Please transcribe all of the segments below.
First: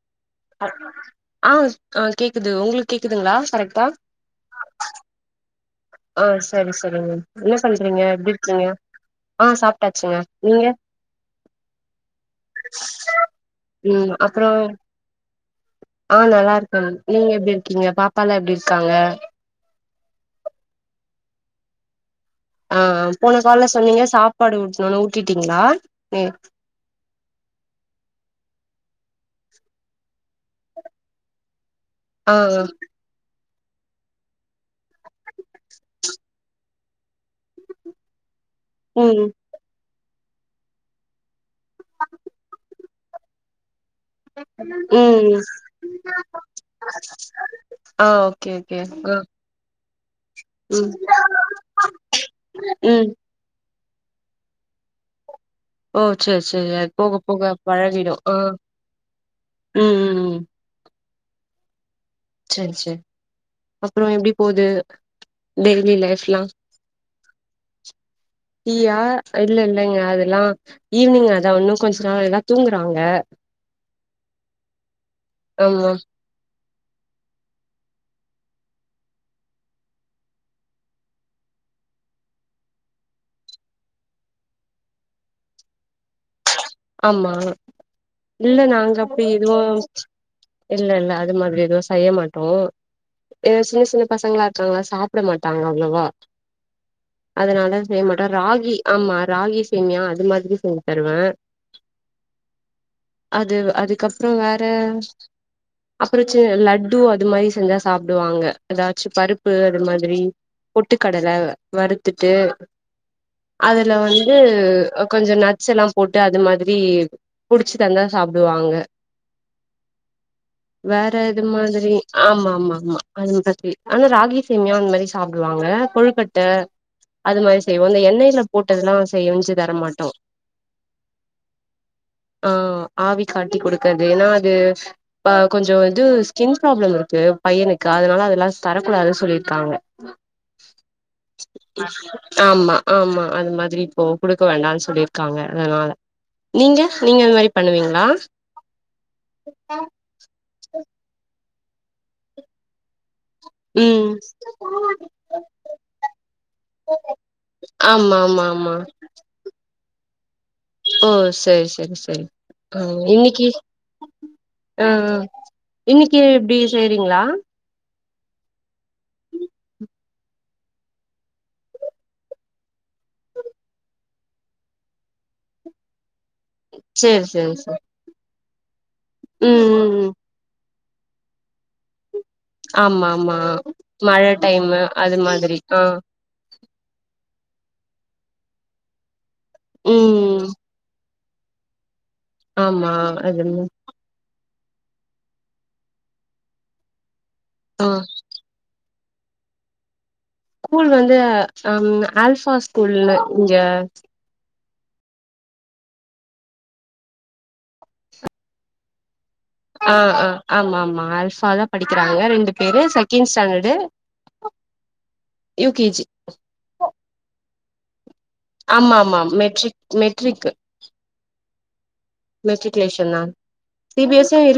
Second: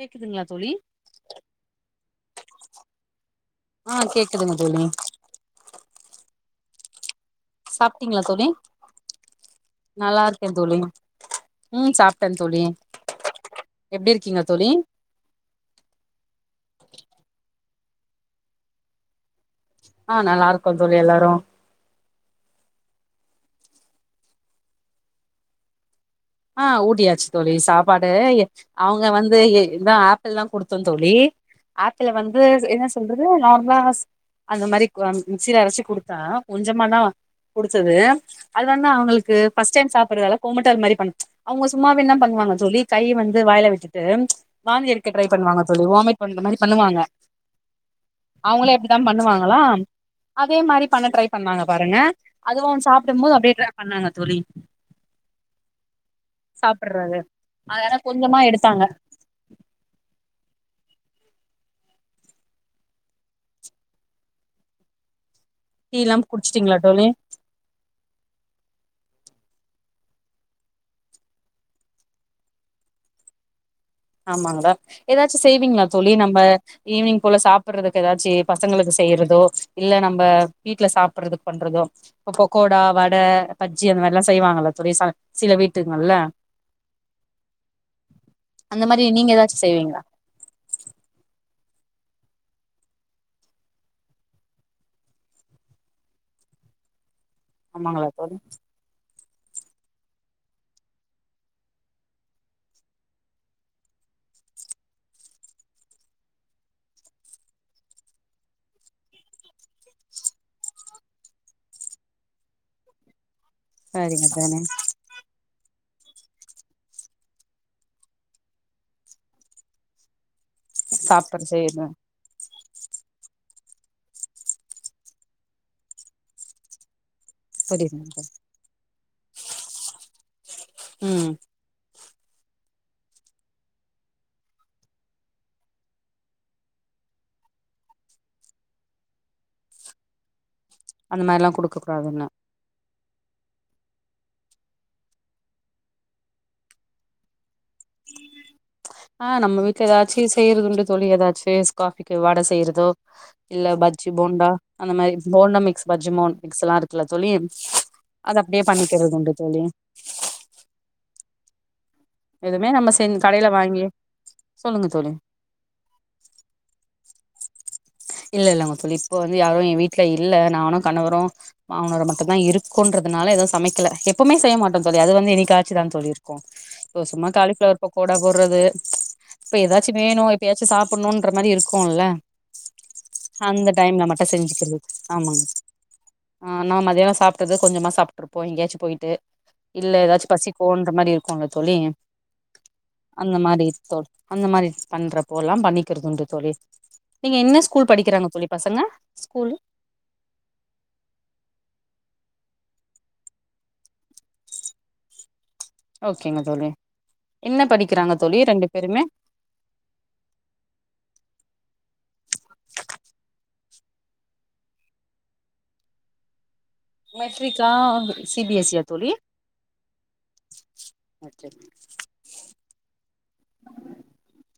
கேக்குதுங்களா தோழி ஆ அ கேக்குது உங்ளுக் கேக்குதுங்ளா கரெக்ட்டா க தோழி ஒ செரி செரிங்க என்ன பன்றிங்க சாப்ட்டீங்களா எப்டி தோழி இருக்கிங்க ஆ சாப்ட்டாச்சுங்க நல்லா இருக்கே நீங்க தோழி ம் சாப்ட்டேன் தோழி எப்டி ம் இருக்கிங்க அப்றோ தோழி ஆ நல்லா இருக்கன் நீங்க எப்டி இருக்கீங்க பாப்பாலா எப்டி இருக்காங்க ஆ நல்லா இருக்கோ தோழி எல்லாரு அ அ போன கால்ல சொன்னீங்க சாப்பாடு ஊட்ணுனு ஊட்டிடீங்ளா ஆ ஊட்டியாச்சு தோழி சாப்பாடு அவுங்க வந்து எ இதா ஆப்பிள்ல்லா குடுத்தே தோழி ஆப்பிள ஆ வந்து என்ன சொல்றது நா வாஸ் அந்த மாரி கொன் மிக்சீல அரைச்சு குடுத்தே கொஞ்சமாதா குடிச்சது அது வந்து ம் அவங்களுக்கு ஃபஸ் டைம் சாப்டுறதால கொமட்டல் மாரி பண் அவுங்க சும்மாவேன்னா பண்ணுவாங்க தோழி கைய வந்து வாய்ல விட்டு வாந்தி எடுக்க ட்ரை ம் பண்ணுவாங்க தோழி வாமிட் பண்ற மாரி பண்ணுவாங்க ஆ ஓகே அவுங்களே ஓகே எப்டிதா ஆ பண்ணுவாங்களா அதே மாரி ம் பண்ண ட்ரை பண்ணுவாங்க பாருங்க அதுவு அவன் ம் சாப்புடும்போது அப்டியே ட்ர பண்ணாங்க தோழி ஓ செரி செரி அது போக சாப்ட்றது போக அதனால பழகிடு அ கொஞ்சமா எடுத்தாங்க ம் ம் ம் செரி செரி அப்ற எப்டி போது டெய்லி டீ எல்லா லைஃப்லா குடிச்சிட்டீங்களா தோழி டீயா இல்ல இல்லங்க அதெல்லா ஈவினிங் அதா உன்னு கொஞ்ச நாள் எல்லா தூங்குறாங்க ஆமாங்கடா ஏதாச்சு செய்வீங்களா ஆமா சொல்லி நம்ம ஈவி்னிங் போல சாப்புடுறதுக்கு ஏதாச்சு பசங்களுக்கு செய்யறதோ இல்ல நம்ம வீட்ல சாப்புடுறதுக்கு பண்ற தோ இப்ப பக்கோடா வட பஜ்ஜி அந்த மாரிலா செய்வாங்கல தோழி ச சில வீட்டுங்கள்ல ஆமா இல்ல அந்த நாங்க மாரி அப்டி நீங்க எதுவு ஏதாச்சு செய்வீங்களா இல்ல இல்ல அது மாதிரி எதுவு செய்ய மாட்டோ எ சின்ன சின்ன பசங்களா இருக்காங்ளா சாப்ட மாட்டாங்க அவ்ளவா அதனால செய்ய ஆமாங்களா மாட்டே தோழி ராகி ஆமா ராகி சேமியா அது மாதிரி செஞ்சு தருவே அது அதுக்கப்புற வேற அப்புறச்சே லட்டு அது மாரி செஞ்சா சாப்டுவாங்க எதாச்சு பருப்பு அது மாதிரி பொட்டுக்கடல வறுத்துட்டு அதுல சரிங்க வந்து தோழி கொஞ்ச நட்ஸ் எல்லா போட்டு அது மாதிரி புடிச்சு தந்தா சாப்டுவாங்க வேற சாப்ட்ற இது செய்யறது மாதிரி ஆமா ஆமா அமா அது மாதிரி ஆனா ராகி சேமியா அந்த மாரி சாப்டுவாங்க கொழுக்கட்ட அது மாரி செய்வோ இந்த புரியுதுங்க தோழி எண்ணெய்ல போட்டதெல்லா செய் வஞ்சு தரமாட்டோ ம் [unintelligible] ஆ ஆவி காட்டி கொடுக்றது ஏன்னா அது இப்ப கொஞ்ச இது ஸ்கின் ப்ராப்ளம் இருக்கு பையனுக்கு அதனால அதெல்லா தரக்கூடாதுன் சொல்லிர்க்காங்க அந்த மாரிலா குடுக்க கூடாதுன்னு ஆமா ஆமா அது மாதிரி இப்போ குடுக்க வேண்டான் சொல்லிருக்காங்க அதனால நீங்க நீங்க அந்த மாரி பண்ணுவீங்களா ஆ நம்ம வீட்ல எதாச்சு செய்யறதுண்டு தோழி எதாச்சு காஃபிக்கு வட செய்யறதோ இல்ல ம் பஜ்ஜி போண்டா அந்த மாரி போண்டா மிக்ஸ் பஜ்ஜி மிக்ஸெல்லா இருக்குல்ல தோழி ஆமா அது ஆமா அப்டியே ஆமா பண்ணிக்கிறதுண்டு தோழி ஓ சரி சரி எதுவுமே ஆ நம்ம செஞ் இன்னக்கி கடையில வாங்கி சொல்லுங்க ஆ தோழி இன்னக்கி எப்டி செய்றீங்ளா இல்ல இல்லங்க தோழி இப்ப வந்து யாரு எ வீட்ல இல்ல நானு கணவரு மாமனாரு மட்டு தா இருக்கோன்ற அதனால எது சமைக்கல எப்போமே செய்ய மாட்டோ தோழி அது வந்து என்னிக்காச்சு தாங் தோழி கோ போ சரி சும்மா சரி சரி காலிஃபிளவர் பக்கோடா போட்றது இப்ப ம் எதாச்சு ம் ம் வேணு எப்பயாச்சு சாப் பண்ணுன்ற மாரி இருக்குல்ல ஆமா ஆமா அந்த டைம்ல மழ மட்டு செஞ்சுக்றது டைமு அது ஆமாங் மாதிரி ஆ ஆனா மதியானோ சாப்ட்டது கொஞ்சமா சாப்ட்ருப்போ எங்கேயாச்சு போய்ட்டு இல்ல எதாச்சு ம் பசிக்குன்ற மாரி ப்பாங்க தோழி ஆமா அந்த அது மாரி தோ அந்த மாரி பண்றப்போல்லா பண்ணிக்கிறதுண்டு தோழி நீங்க என்ன ஆ ஸ்கூல் படிக்கிறாங்க தோழி பசங்க ஸ்கூலு கூல் வந்து அம் ஆல்ஃபா ஸ்கூல்லு இங்க ஓகேங்க தோழி என்ன படிக்கிறாங்க தோழி ரெண்டு பேருமே ஆ ஆ ஆமாமா ஆல்ஃபா தா படிக்கிறாங்க ரெண்டு பேரு second standard U K G மெட்ரிக்கா சி பி எஸ் சி யா தோழி ஆமாமாம் மெட்ரிக் மெட்ரிக்கு செரி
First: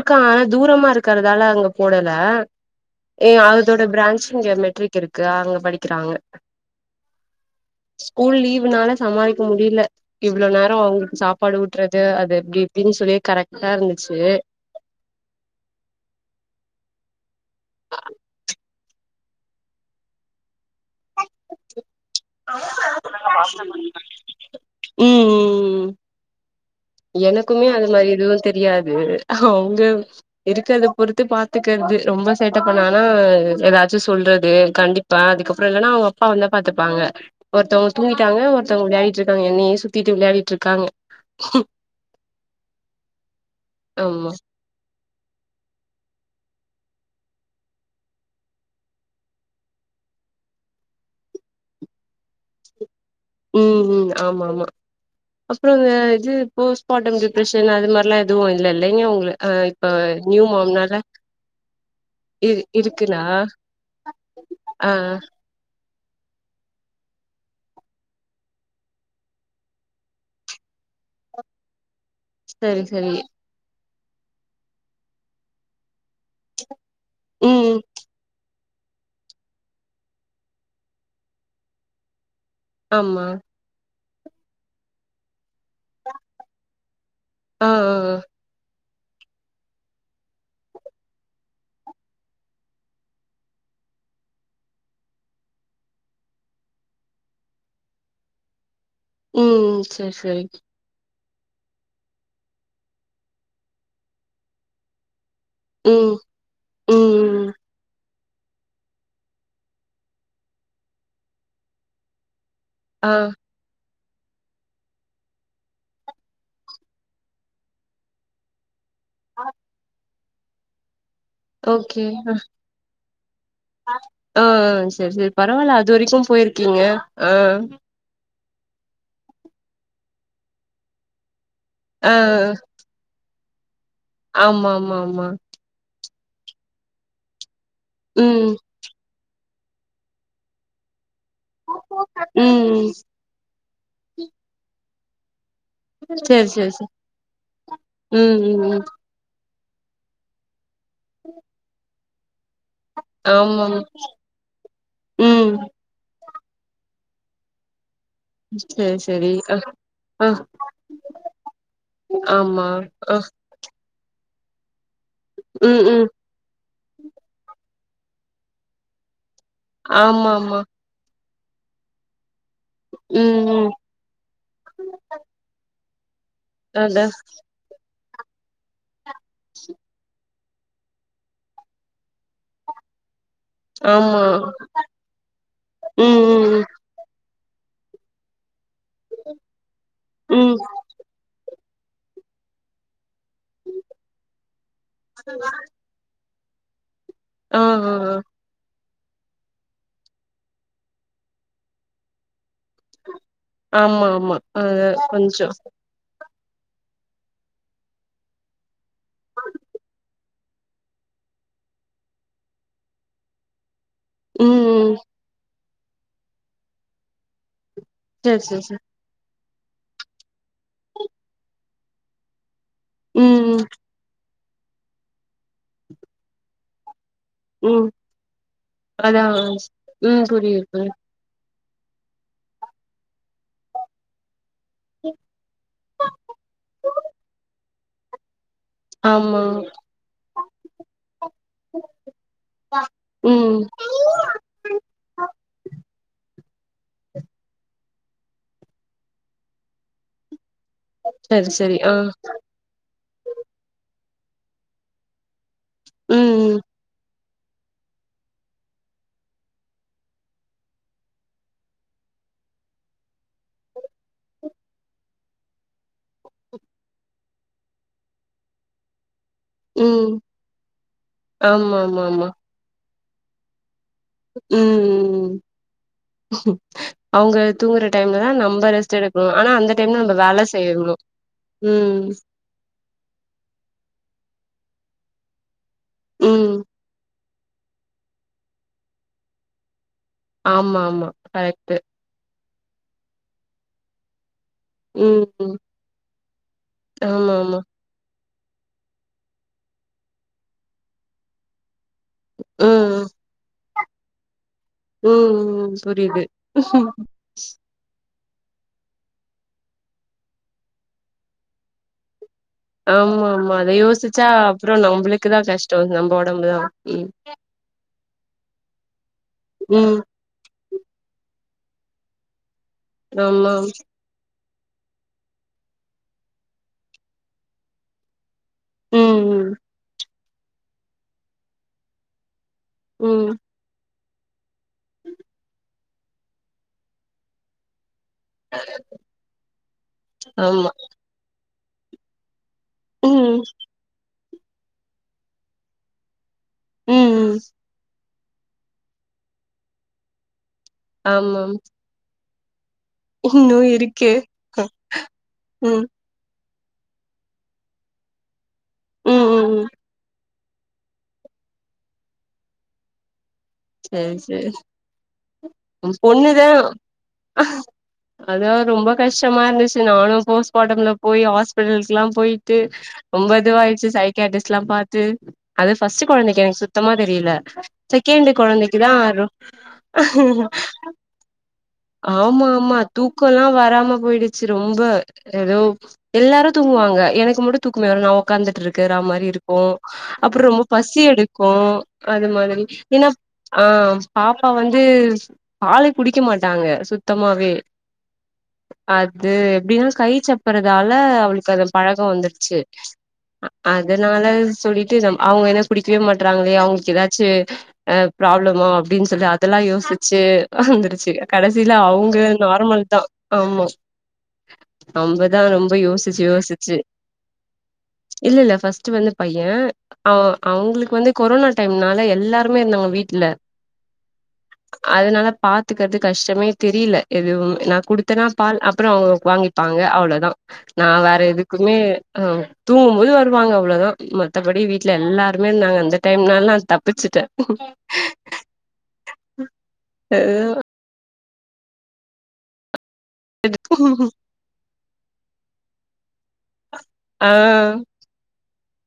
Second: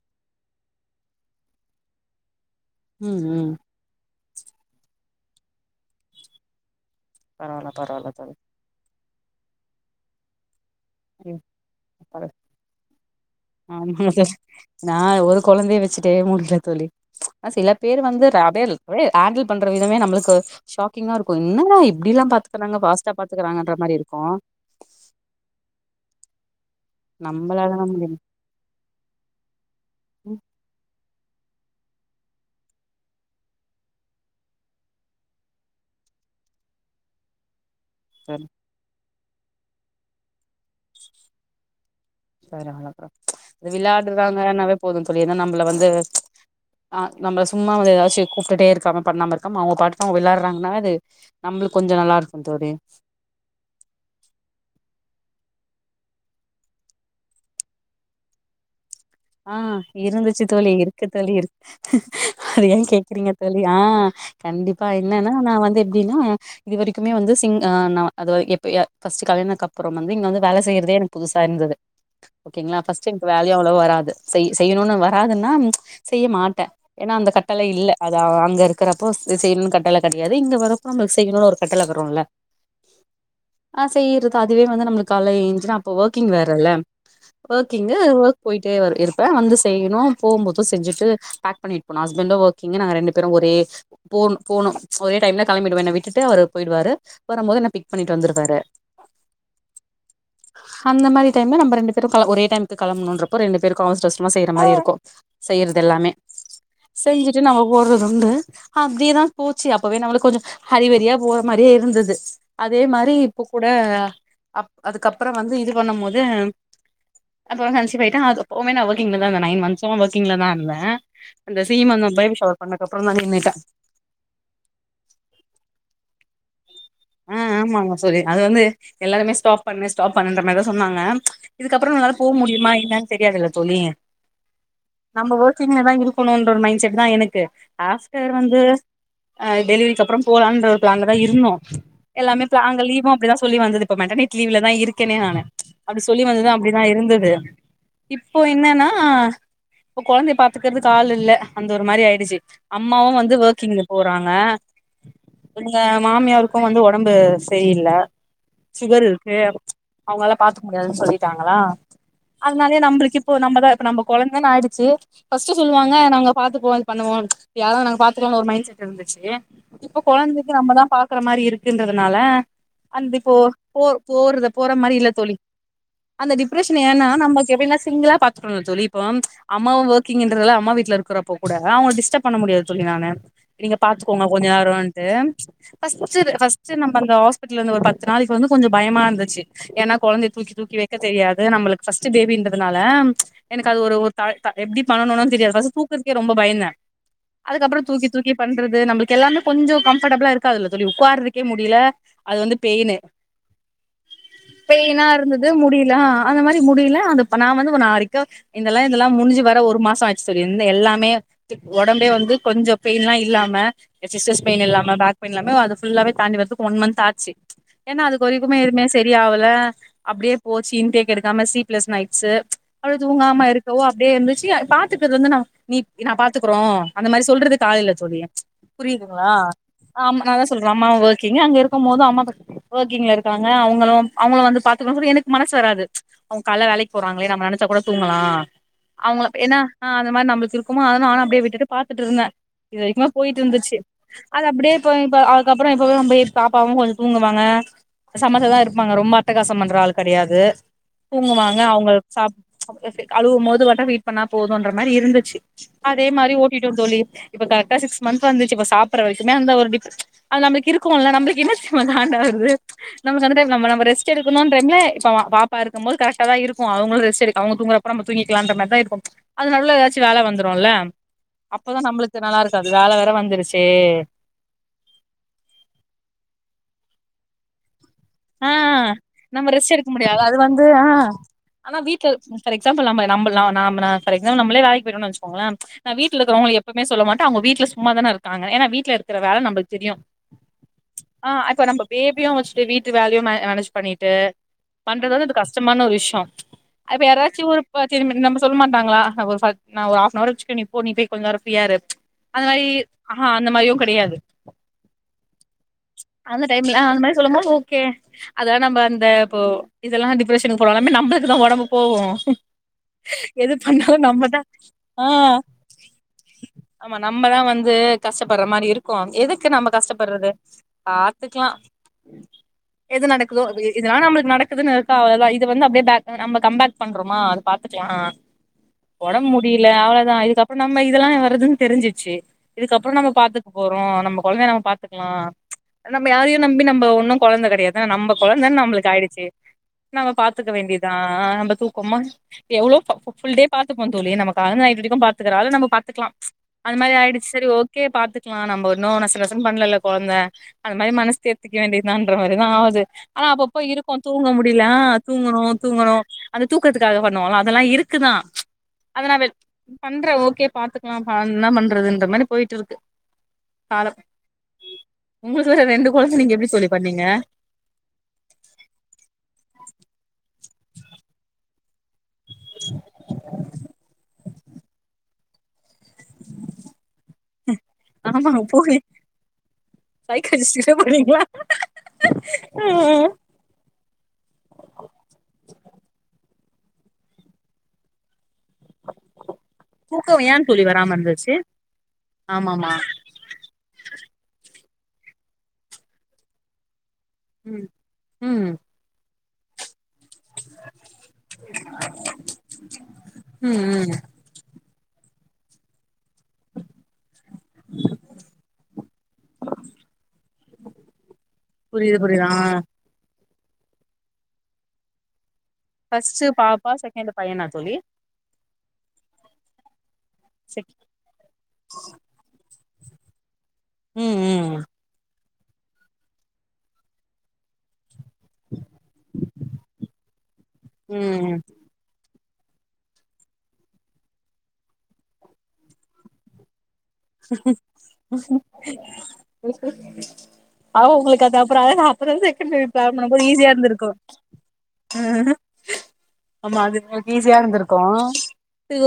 க்கா தூரமா இருக்கறதால அங்க போடல ம் ஏ ம் அதோட பிரான்ச் இங்க ஒரு மெட்ரிக் இருக்கு அங்க படிக்கிறாங்க பரவால பரவால தோழி ஸ்கூல் லீவுனால சமாளிக்க முடில இவ்ளோ நேரோ அவுங்களுக்கு சாப்பாடு ஊட்றது அது எப்டி இப்டின்சொல்லி ஆமா சிஸ் நா ஒரு கொழந்தைய வச்சுட்டே முடில தோழி ஆ சில பேர் வந்து ரபேல் [unintelligible] ஆண்டில் பண்ற விதமே நம்ளுக்கு ஷாக்கிங்காருக்கு என்னடா இப்டில்லா பாத்துக்கறாங்க ஃபாஸ்ட்டா பாத்துக்கறாங்கன்ற மாரி இருக்கு ம் ம் எனக்குமே நம்மளாலலா அது மாரி முடியு எதுவு தெரியாது அவுங்க ம் இருக்கது பொறுத்து பாத்துக்றது ரொம்ப சேட்ட பண்ணானா எதாச்சு சொல்றது கண்டிப்பே அதுக்கப்றோ இல்லன்னா அவுங்க அப்பா வந்து பாத்துப்பாங்க ஒருத்தோங்க தூங்கிட்டாங்க சரி ஒருத்தோங்க வெளயாடிட்ருக்காங்க என்னயே சுத்திட்டு வெளயாடிட்ருக்காங்க பரவால்லப்பா இந்த ஆமா விளாடுறாங்கன்னாவே போது தோழி ஏனா நம்பள வந்து ஆ நம்ள சும்மா வந்து எதாச்சு கூப்ட்டுட்டே இருக்காம பண்ணாம இருக்காம அவுங்க பாட்டு அவுங்க வெளாட்றாங்கன்னா அது ந ம்ளுக்கு கொஞ்சோ நல்லாருக்கு தோழி ம் ம் ஆமாமா அப்றோ இந்த இது போஸ்பார்டம் டிப்ரஷன் அது மார்லா எதுவு இல்லல் ஆ இருந்துச்சு தோழி இருக்கு தோழி இருக் இரு அது ஏ இருக்குன்னா கேக்குறீங்க தோழி ஆ ஆ கண்டிப்பா ஆ என்னனா நா வந்து ப்டினா இது வரைக்குமே வந்து சிங் ஆ நா அது எப்ப ய ஃபஸ்ட் கல்யாணக்கப்பறோம் வந்து இங்க வந்து வேல செய்யறதே எனக் புதுசாருந்தது ஓகேங்ளா சரி ஃபர்ஸ்ட்டு சரி எனக்கு வேலயு அவ்ளோவா வராது செய் செய்னுன் வராதுனா செய்ய மாட்டே ஏனா அந்த கட்டளை ம் இல்ல அதா அங்கரு க்றப்போ இது செய்ணுன் கட்டள கெடயாது இங்க வரப்ப நம்ம செய்ணுன் ஒரு கட்டள வருல ஆமா ஆ செய்றது அதுவே வந்து நமக்கு கால்ல ஏஞ்சுனா அப்போ ஒர்க்கிங் வேறல ஆ ஆ ஒர்க்கிங்கு ஆ ஒர்க் போயிட்டே வரு ப வந்து செய்ணு போபோது செஞ்சுட்டு பேக் பண்ணிட்போணு ஹஸ்பன்டு ஒர்கிங்கு நாங்க ரெண்டு பேரு ஒரே போணு போணு ஒரே டைம்ல களம்பிடுவே என்ன விட்டுட்டு அவரு போய்டுவாரு வரம்போது என்ன பிக் பண்ணிட்டு வந்துட்வாரு ம் சேர் சேரி தென்ன நம்ம ரெண்டு பேரு ஒரே டைமுக்கு கெளம்புணுன்றப்ப ரெண்டு பேருக்கு அவசர அவசரமா செய்யிற மாரி இருக்கு செய்றது எல்லாமே ம் ம் செஞ்சிட்டு ம் நாம [unintelligible] வந்து அப்டியேதான் போச்சு அப்பவே நம்ளுக்கு கொஞ்ச ஹரிவரியா போற மாரியே இருந்துது அதே மாரி ஆ இப்ப கூட அப் அதுக்கப்றோ வந்து இது பண்ணு போது [unintelligible] போய்ட்ட அது [unintelligible] நா [unintelligible] நைன் மன்சு ஒர்கிங்ல தா இருந்தே அந்த ஓகே சீமந்தோ அ பேபி சவர் பண்ணதுகப்பறோந்தா நின்னுட்டே ஆ சேரி சேரி பரவால்ல அதுவரைக்கு போய்ருக்கீங்க ஆ ஆமாங்க தோழி அது வந்து எல்லாருமே ஸ்டாப் பண்ணு ஸ்டாப் பண்ணுன்ற மாரிதா சொன்னாங்க இதுக்கப்பறோ ஆ நம்ளால ஆ போ முடியுமா என்னான் தெரியாதுல்ல தோழி ஆமா ஆமா ஆமா நம்ம ஒர்கிங்ல தா இருக் போணுன்ற மைண் செட் தா எனக்கு ஆஃப்டர் ம் வந்து அ டெலிவரிக்கப்றோ போலான்ற ஒரு பிளான்ல தா இருந் ம் எல்லாமே [unintelligible] ம் லீவு அப்டிதா சொல்லி வந்துது இப்ப மெட்டர்னெட் லீவ்லதா இருக்கேனே நானு அப்டி சொல்லி சரி வந்து சரி அப்டிதா சரி இருந்துது இப்போ ம் ம் ம் என்னன்னா இப்ப கொழந்தய பாத் கத்துக்கிறதுக் ஆள் இல்ல அந்த ஒரு மாரி ஆயிடுச்சு அம்மாவு வந்து ஆமாம் வொர்க்கிங்க்கு போறாங்க ம் எங்க மாமியாரு இப்ப வந்து ஒடம்பு செரியில்ல சரி சுகர் சரி இருக்கு ஆ ஆ அவ்ங்கல்லா பாத்துக் முடியாதுன் சொல்லிட்டாங்களா ஆமா அதனாலய ஆ நம்பளுக் இப்போ நம்ப தா இப்ப நம்போ கொழந்தேன் ஆயிடுச்சு பஸ்ட்டு ம் சொல்லுவாங்க ம் நாங்க பாத்துப்போ இது பண்ணுவோ பாத்துக்கலான் ஒரு மைண் செட் இருந்துச்சு இப்ப ஆமா கொழந்தைக்கு ஆமா நம்மதா பாக்கற மாரி இருக்குன்றதுனால அந்திப்போ ம் ம் போ போறத போற மாரி இல்ல தோழி அந்த டிப்ரஷன் அதா ஏனா நம்ளுக்கு எப்பய்மே சிங்கிளா பாத்துட்டுல்ல தோழி இப்போ அம்மாவு வோர்கிங் [unintelligible] அம்மா வீட்ல இருக்கறப்போ கூட அவங்கள டிஸ்டப் பண்ண முடியாத் தோழி நானு நீங்க ஆமா பாத்துக்கோங்க கொஞ்ச நேரோன்ட்டு ம் [unintelligible] ம் பஸ்ட் நம்ம அந்த ஹாஸ்பிட்டலருந்து ஒரு பத்து நாளைக்கு வந்து கொஞ்ச பயமா இருந்துச்சு ஏனா கொழந்தய ம் தூக்கி ம் தூக்கி வெக்க தெரியாது நம்ளுக்கு பஸ்ட் பேபின்றதுனால எனக்கு அது ஒரு ஒரு தால் தா எப்டி பண்ணுனு தெரியாது பஸ்ட் தூக்குறக்கே ரொம்ப பயந்தே ஆ அதுக்கப்பறோ ஆ தூக்கி ஆ தூக்கி பண்றது நம்ளுக்கு எல்லாமே கொஞ்சோ கம்ஃபடபுலா இருக் க்காதில்ல தோழி உக்காறதுக்கே முடில அது வந்து பெயினு ஆமா ஆமா அதா பெயினா இருந்துது கொஞ்சோ முடியலா அந்த மாரி முடியில அந்த நா வந்து [unintelligible] இதெலா இதெலா முடிஞ்சு வர ஒரு மாசோ ஆயிட்ச்சு தோழி இந்த எல்லாமே ஒடம்பே வந்து கொஞ்ச பெயின்லா இல்லாம இந்த சிஸ்ஸர்ஸ் ம் பெயின் இல்லாம ம் பேக் பெயின் இல்லாம அது ஃபுல்லாவே தாண்டி வர்த்க் ஒன் மந்த் ஆச்சு ஏனா அதுக்கு ஒரு சேரி இதுமே சேரி சேரி எதுமே செரி ஆவல அப்டியே போச்சி இன்டேக் எடுக்காம சீப்லெஸ் நைட்ஸு அப்டியே தூங்காம ம் இருக்கவு அப்டியே இருந்துச்சி பாத்துக்கறது வந்து நா நீ நா பாத்துக்குறோ அந்த மாரி சொல்றதுக்கு ம் ஆள் ம் இல்ல தோழி அதா புரியுதுங்ளா அமா ம் நா தா புரியுது சொல்ற அம்மா புரியுது வொர்கிங் அங்க இருக்கு போது அம்மா [unintelligible] வொர்க்கிங்ல இருக்காங்க அவங்களு அவங்க வந்து பாத்துக்கணு சொல்லி எனக்கு மனசு வராது அவங்க கால்ல வேலைக் போறாங்களே நம்ம நெனச்சா கூட தூங்கலா அவங்கள ஆமா ஏனா அ அந்தமாரி நம்மளுக்கு இருக்குமா அத நானு அப்டியே விட்டுட்டு பாத்துட்டு இருந்தே இது வரைக்குமா போய்ட்டு ம் இருந்துச்சு அது அப்டியே போய் இப்ப அதுக்கப்றோ இப்பவே [unintelligible] பாப்பாவு கொஞ்சோ தூங்குவாங்க சமத்தா தா இருப்பாங்க ரொம்ப அட்டகாசம் பண்ற ஆள் கெடையாது சரி தூங்குவாங்க சரி அவுங்க ஆ சாப் அழுவபோது மட்டு ஃபீட் பண்ணா போதுன்ற மாரி இருந்துச்சி அதே மாரி ம் ம் ஓட்டிட்டோ ‌தோழி இப்ப கரெக்டா சிக்ஸ் மந்த் வந்துச்சு இப்ப சாப் ட்ற வரைக்குந்தா அந்த ஒரு டிப் அது நம்ளுக்கு இருக்குல்ல நம்ளுக்கு என்ன தெரிமா காண்டா வருது நம்ம அந்த டைம் [unintelligible] ரெஸ்ட் எடுக்கணுன்றேம்ல இப்ப பா பாப்பா இருக்கும்போது கரெக்டா தா இருக்கு அவங்களு ரெஸ்ட் எடுக்க அவங்க தூங்குறப்ப நம்ம தூங்கிக்கலான்ற மாரிதா இருக்கு அது நல்ல எதாச்சு ம் வேல வந்துருல்ல ஆமா அப்பதா ஆமா நம்மளுக்கு ஆமா நல்லா இருக்காது வேல வேற வந்துருச்சே ம் அவங்க தூங்கற டைம்ல தா ஆ நம்ப ரெஸ்ட் எடுக்கணு ஆனா நம்ம அந்த ரெஸ்ட் எடுக்க டைம்ல நம்ம முடியாது அது வேல வந்து செய்யணு ஆ ஆனா வீட்ல ம் இர்க் ஃபார் எக்ஸாம்பிள் நம்ப நம்பல்லா நாம நா பே சாம நம்மளே வேலைக்கு போய்ருவோன் வெச்சுக்கோங்கலே நா வீட்ல ம் இருக்கவங்கள எப்பமே சொல்ல மாட் கேட்டா அவங்க வீட்ல சும்மாதான இருக்காங்க ஏனா வீட்ல இருக்கிற வேல நம்மளுக்கு தெரியு ஆமா ஆமா ஆ அப்போ கரெக்ட்டு நம்ம பேபியு வச்சுட்டு வீட்டு வேலையு ம மனேஜ் பண்ணிட்டு பண்றது ம் வந்து அது ம் கஷ்டமான ஒரு விஷயோ இப்ப ஆமா யாராச்சி ஒரு ஆமா நம்ம சொல் மாட்டாங்ளா ஒரு பை நா ஒரு ஆபனவர் வச்சுக்க நீ போ நீ போய் கொஞ்ச நேரோ ஃப்ரீயா இரு அந்த மாரி ம் ஆஹா அந்த மாரியு கடையாது ம் புரிது ஏ அதா நம்ப அந்த இப்போ இதெல்லா டிப்ரஷனுக்கு போறோ எல்லாமே நம்ளுக்குதா ஒடம்பு போவு ஆமா ஆமா எது அத பண்ணாலு யோசிச்சா நம்மதா அப்றோ ஆ நம்மளுக்குதா கஷ்டோ நம்ம ஒடம்புதா ஆமா ம் நம்மதா வந்து கஷ்டப்படுற மாரி இருக்கு எதுக்கு நம்ம ம் கஷ்டப்படுறது பாத்துக்லா எது நடக்குதோ ஆமா அது இதுலா நம்ளுக்கு நட க்குது இருக்கா அவ்ள தா இது வந்து அப்டியே பக் நம்ம கம் பக் பண்றமா அது பாத்துக்லா ம் ஒடம்பு ம் முடியல அவ்ளதா இதுக்கப்றோ நம்ம இதெல்லா வருதுன் தெரிஞ்சிச்சு இதுக்கப்றோ நம்ம ம் பாத்துக் போறோ நம்ம கொழந்தைய நம்ம பாத்துக்லா நம்ம யாரையு நம்பி நம்ம ஒன்னு கொழந்த கடையாது நம்ப கொழந்தன் நம்ளுக்கு ஆய்டுச்சி நம்ம பாத்துக்க ஆமா வேண்டியதா ஆ நம்ம தூக் போமா எவ்ளோ புல் ம் டே பாத்து போ தோழி நமக்கு கால்ல இருந்து நைட் வரைக்கு பாத்துக்கற அது நம்ம பாத்துக்கலா அது மாரி ஆயிடுச்சு ம் சரி ஓகே பாத்துக்லா நம்ப இன்னு நசு நசன் பண்லல்ல கொழந்த அது மாதி மனச தேத்திக்க ஆமாம் வேண்டி தான்ற மாரிதா ஆவுது ஆனா அப்பப்போ இருக்கு தூங்க முடில ஆ தூங்கணு ம் தூங்கணு அந்த தூக்கத்துக்காக பண்ணுவோலா அதெல்லா இருக்குதா அத நா ம் ம் ம் பண்ற ஓகே பாத்துக்கலா ப என்ன பண்றதுன்ற மாரி போய்ட்ருக்கு சரி சரி வேற ரெண்டு கொழந்த நீங்க பொண்ணுதா எப்டி தோழி பண்ணீங்க அதுவு ரொம்ப கஷ்டமாருந்துச்சு நானு போஸ்ட்மார்ட்டம்ல போய் ஹாஸ்பிட்டலுக்கெல்லா போய்ட்டு ரொம்ப இதுவாய்ச்சு சை கியாடிஸ்ட்லா பாத்து அது பஸ்ட்டு கொழந்தைக்கு எனக்கு சுத்தமா தெரியல செக்கெண்டு ஆமா போய் அன்னைக்குதா ரு சைக்காலஜிஸ்ட் கிட்ட போனீங்களா ஆமா ஆமா தூக்கோல்லா வராம போய்டுச்சு ரொம்ப ஏதோ எல்லாரு தூங்குவாங்க எனக்கு மட்டு தூங்கமே வர நவ் உக்காந்துட்ருக்கற மாரி இருக்கு தூக்கம் ஏ அப்றோ தோழி ரொம்ப வராம பசி இருந்துச்சு எடுக்கு அது மாதிரி ஆமாமா ஏனா ஆ பாப்பா வந்து பாலே குடிக்க மாட்டாங்க சுத் தமாவே ம் ம் அது எப்டினா கை சப்புறதால அவளுக்கு அது பழக்கோ வந்துட்ச்சு அ ம் ம் அதனால சொல்லி டு சம் அவங்க எத குடிக்கவே மாட்றாங்களே அவங்களுக்கு ஏதாச்சு அ ப்ராப்ளமா அப்டின் சொல்லி அதெல்லா யோசிச்சு வந்துருச்சு கடைசில புரியுது அவுங்க புரியுது ஆ நார்மல் தா ஆமா அம்பது அதா ரொம்ப யோசிச்சு ஃபர்ஸ்ட் பாப்பா யோசிச்சு செகண்ட் பையனா தோழி இல்லல்ல பஸ்ட்டு வந்து பைய செகண்ட் அவங்களுக்கு வந்து கொரோனா டைம்னால எல்லாருமே இருந்தாங்க வீட்டுல ம் ம் அதனால பாத்துக்கறது கஷ்டமே தெரியல எதுவும் நா குடுத் எத்தனா பால் அப்பறோ அவங்க வாங்கிப்பாங்க அவ்வளவுதா நா வேற ம் எதுக்குமே ஆ தூங்கும்போது வருவாங்க அவ்வளோதா மத்தபடி வீட்டுல எல்லாருமே நாங்க அந்த டைம்னாலா தப்பிச்சு அ ஆ உங்களுக்கு க்காதப்பற அத அப்பற [unintelligible] பண்ணும் போது ஈஸியா இருந்திருக்கு ஆ ஆமா அதுக்களுக்கு ஆ ஈஸியா இருந்திருக்கோ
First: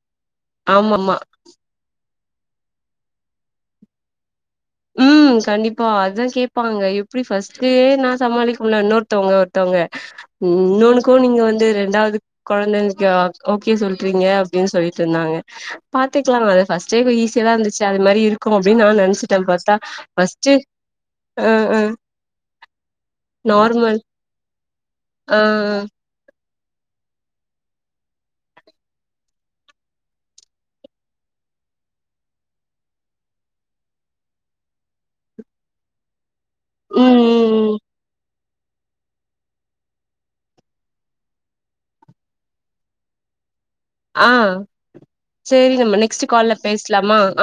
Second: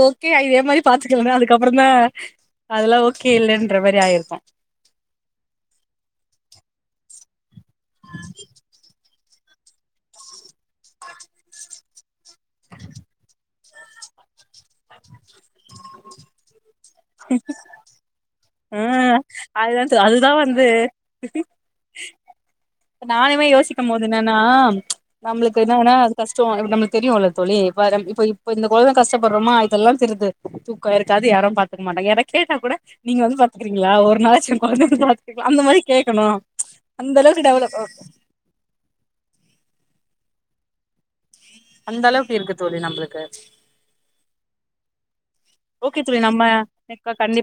ஓகே இதே மாரி ஆமா ஆமா பாத்துக்கலா அதுக்கப்புறந்தா அதெல்லா ஓகே இல்லன்ற மாரி ஆயிருக்கு ம் கண்டிப்பா அதுதா கேட்பாங்க எப்டி ஃபர்ஸ்ட்டே நா சமாளிக்க முல இன்னொ த்தவங்க ஒருத்தவங்க இன்னொன்னுக்கு நீங்க வந்து ரெண்டாவது கொழந்தைங்க ஓகே சொல்றீங்க னு சொல்லிட்ருந்தாங்க பாத்துக்கலா பஸ்ட்டே கொஞ்ச ஈஸா இருச்சு அது மாரி இருக்கு அப்படின் நா நெனைச்சட் அது நேரதுக்கு அதுதா வந்து அ அ நானுமே யோசிக்கும் நார்மல் போது என்னன்னா ஆ நம்மளுக்கு என்ன வேன்னா அது கஸ் ஷ்டோ நம்ளுக்கு தெரியும்ல தோழி இ இப்ப இப்ப இந்த கொழந்த கஷ்டப்படுறோமா யெல்லா தெரியது தூக்க இருக்காது யாரு பாத்துக்க மாட்டாங்க என கேட்ட கூட நீங்க வந்து பாத்துக்றீங்களா ஒரு நாளாச்சு அந்த மாரி கேக்கணும் ம் அந்த அளவுக்கு ம் டெவலப் ம் அந்த அளவுக்கு இருக்கு தோழி நம்மளுக்கு ஆ செரி நம்ம ஓகே தோழி நெக்ஸ்ட் கால்ல பேசலாமா கண்டிப்பா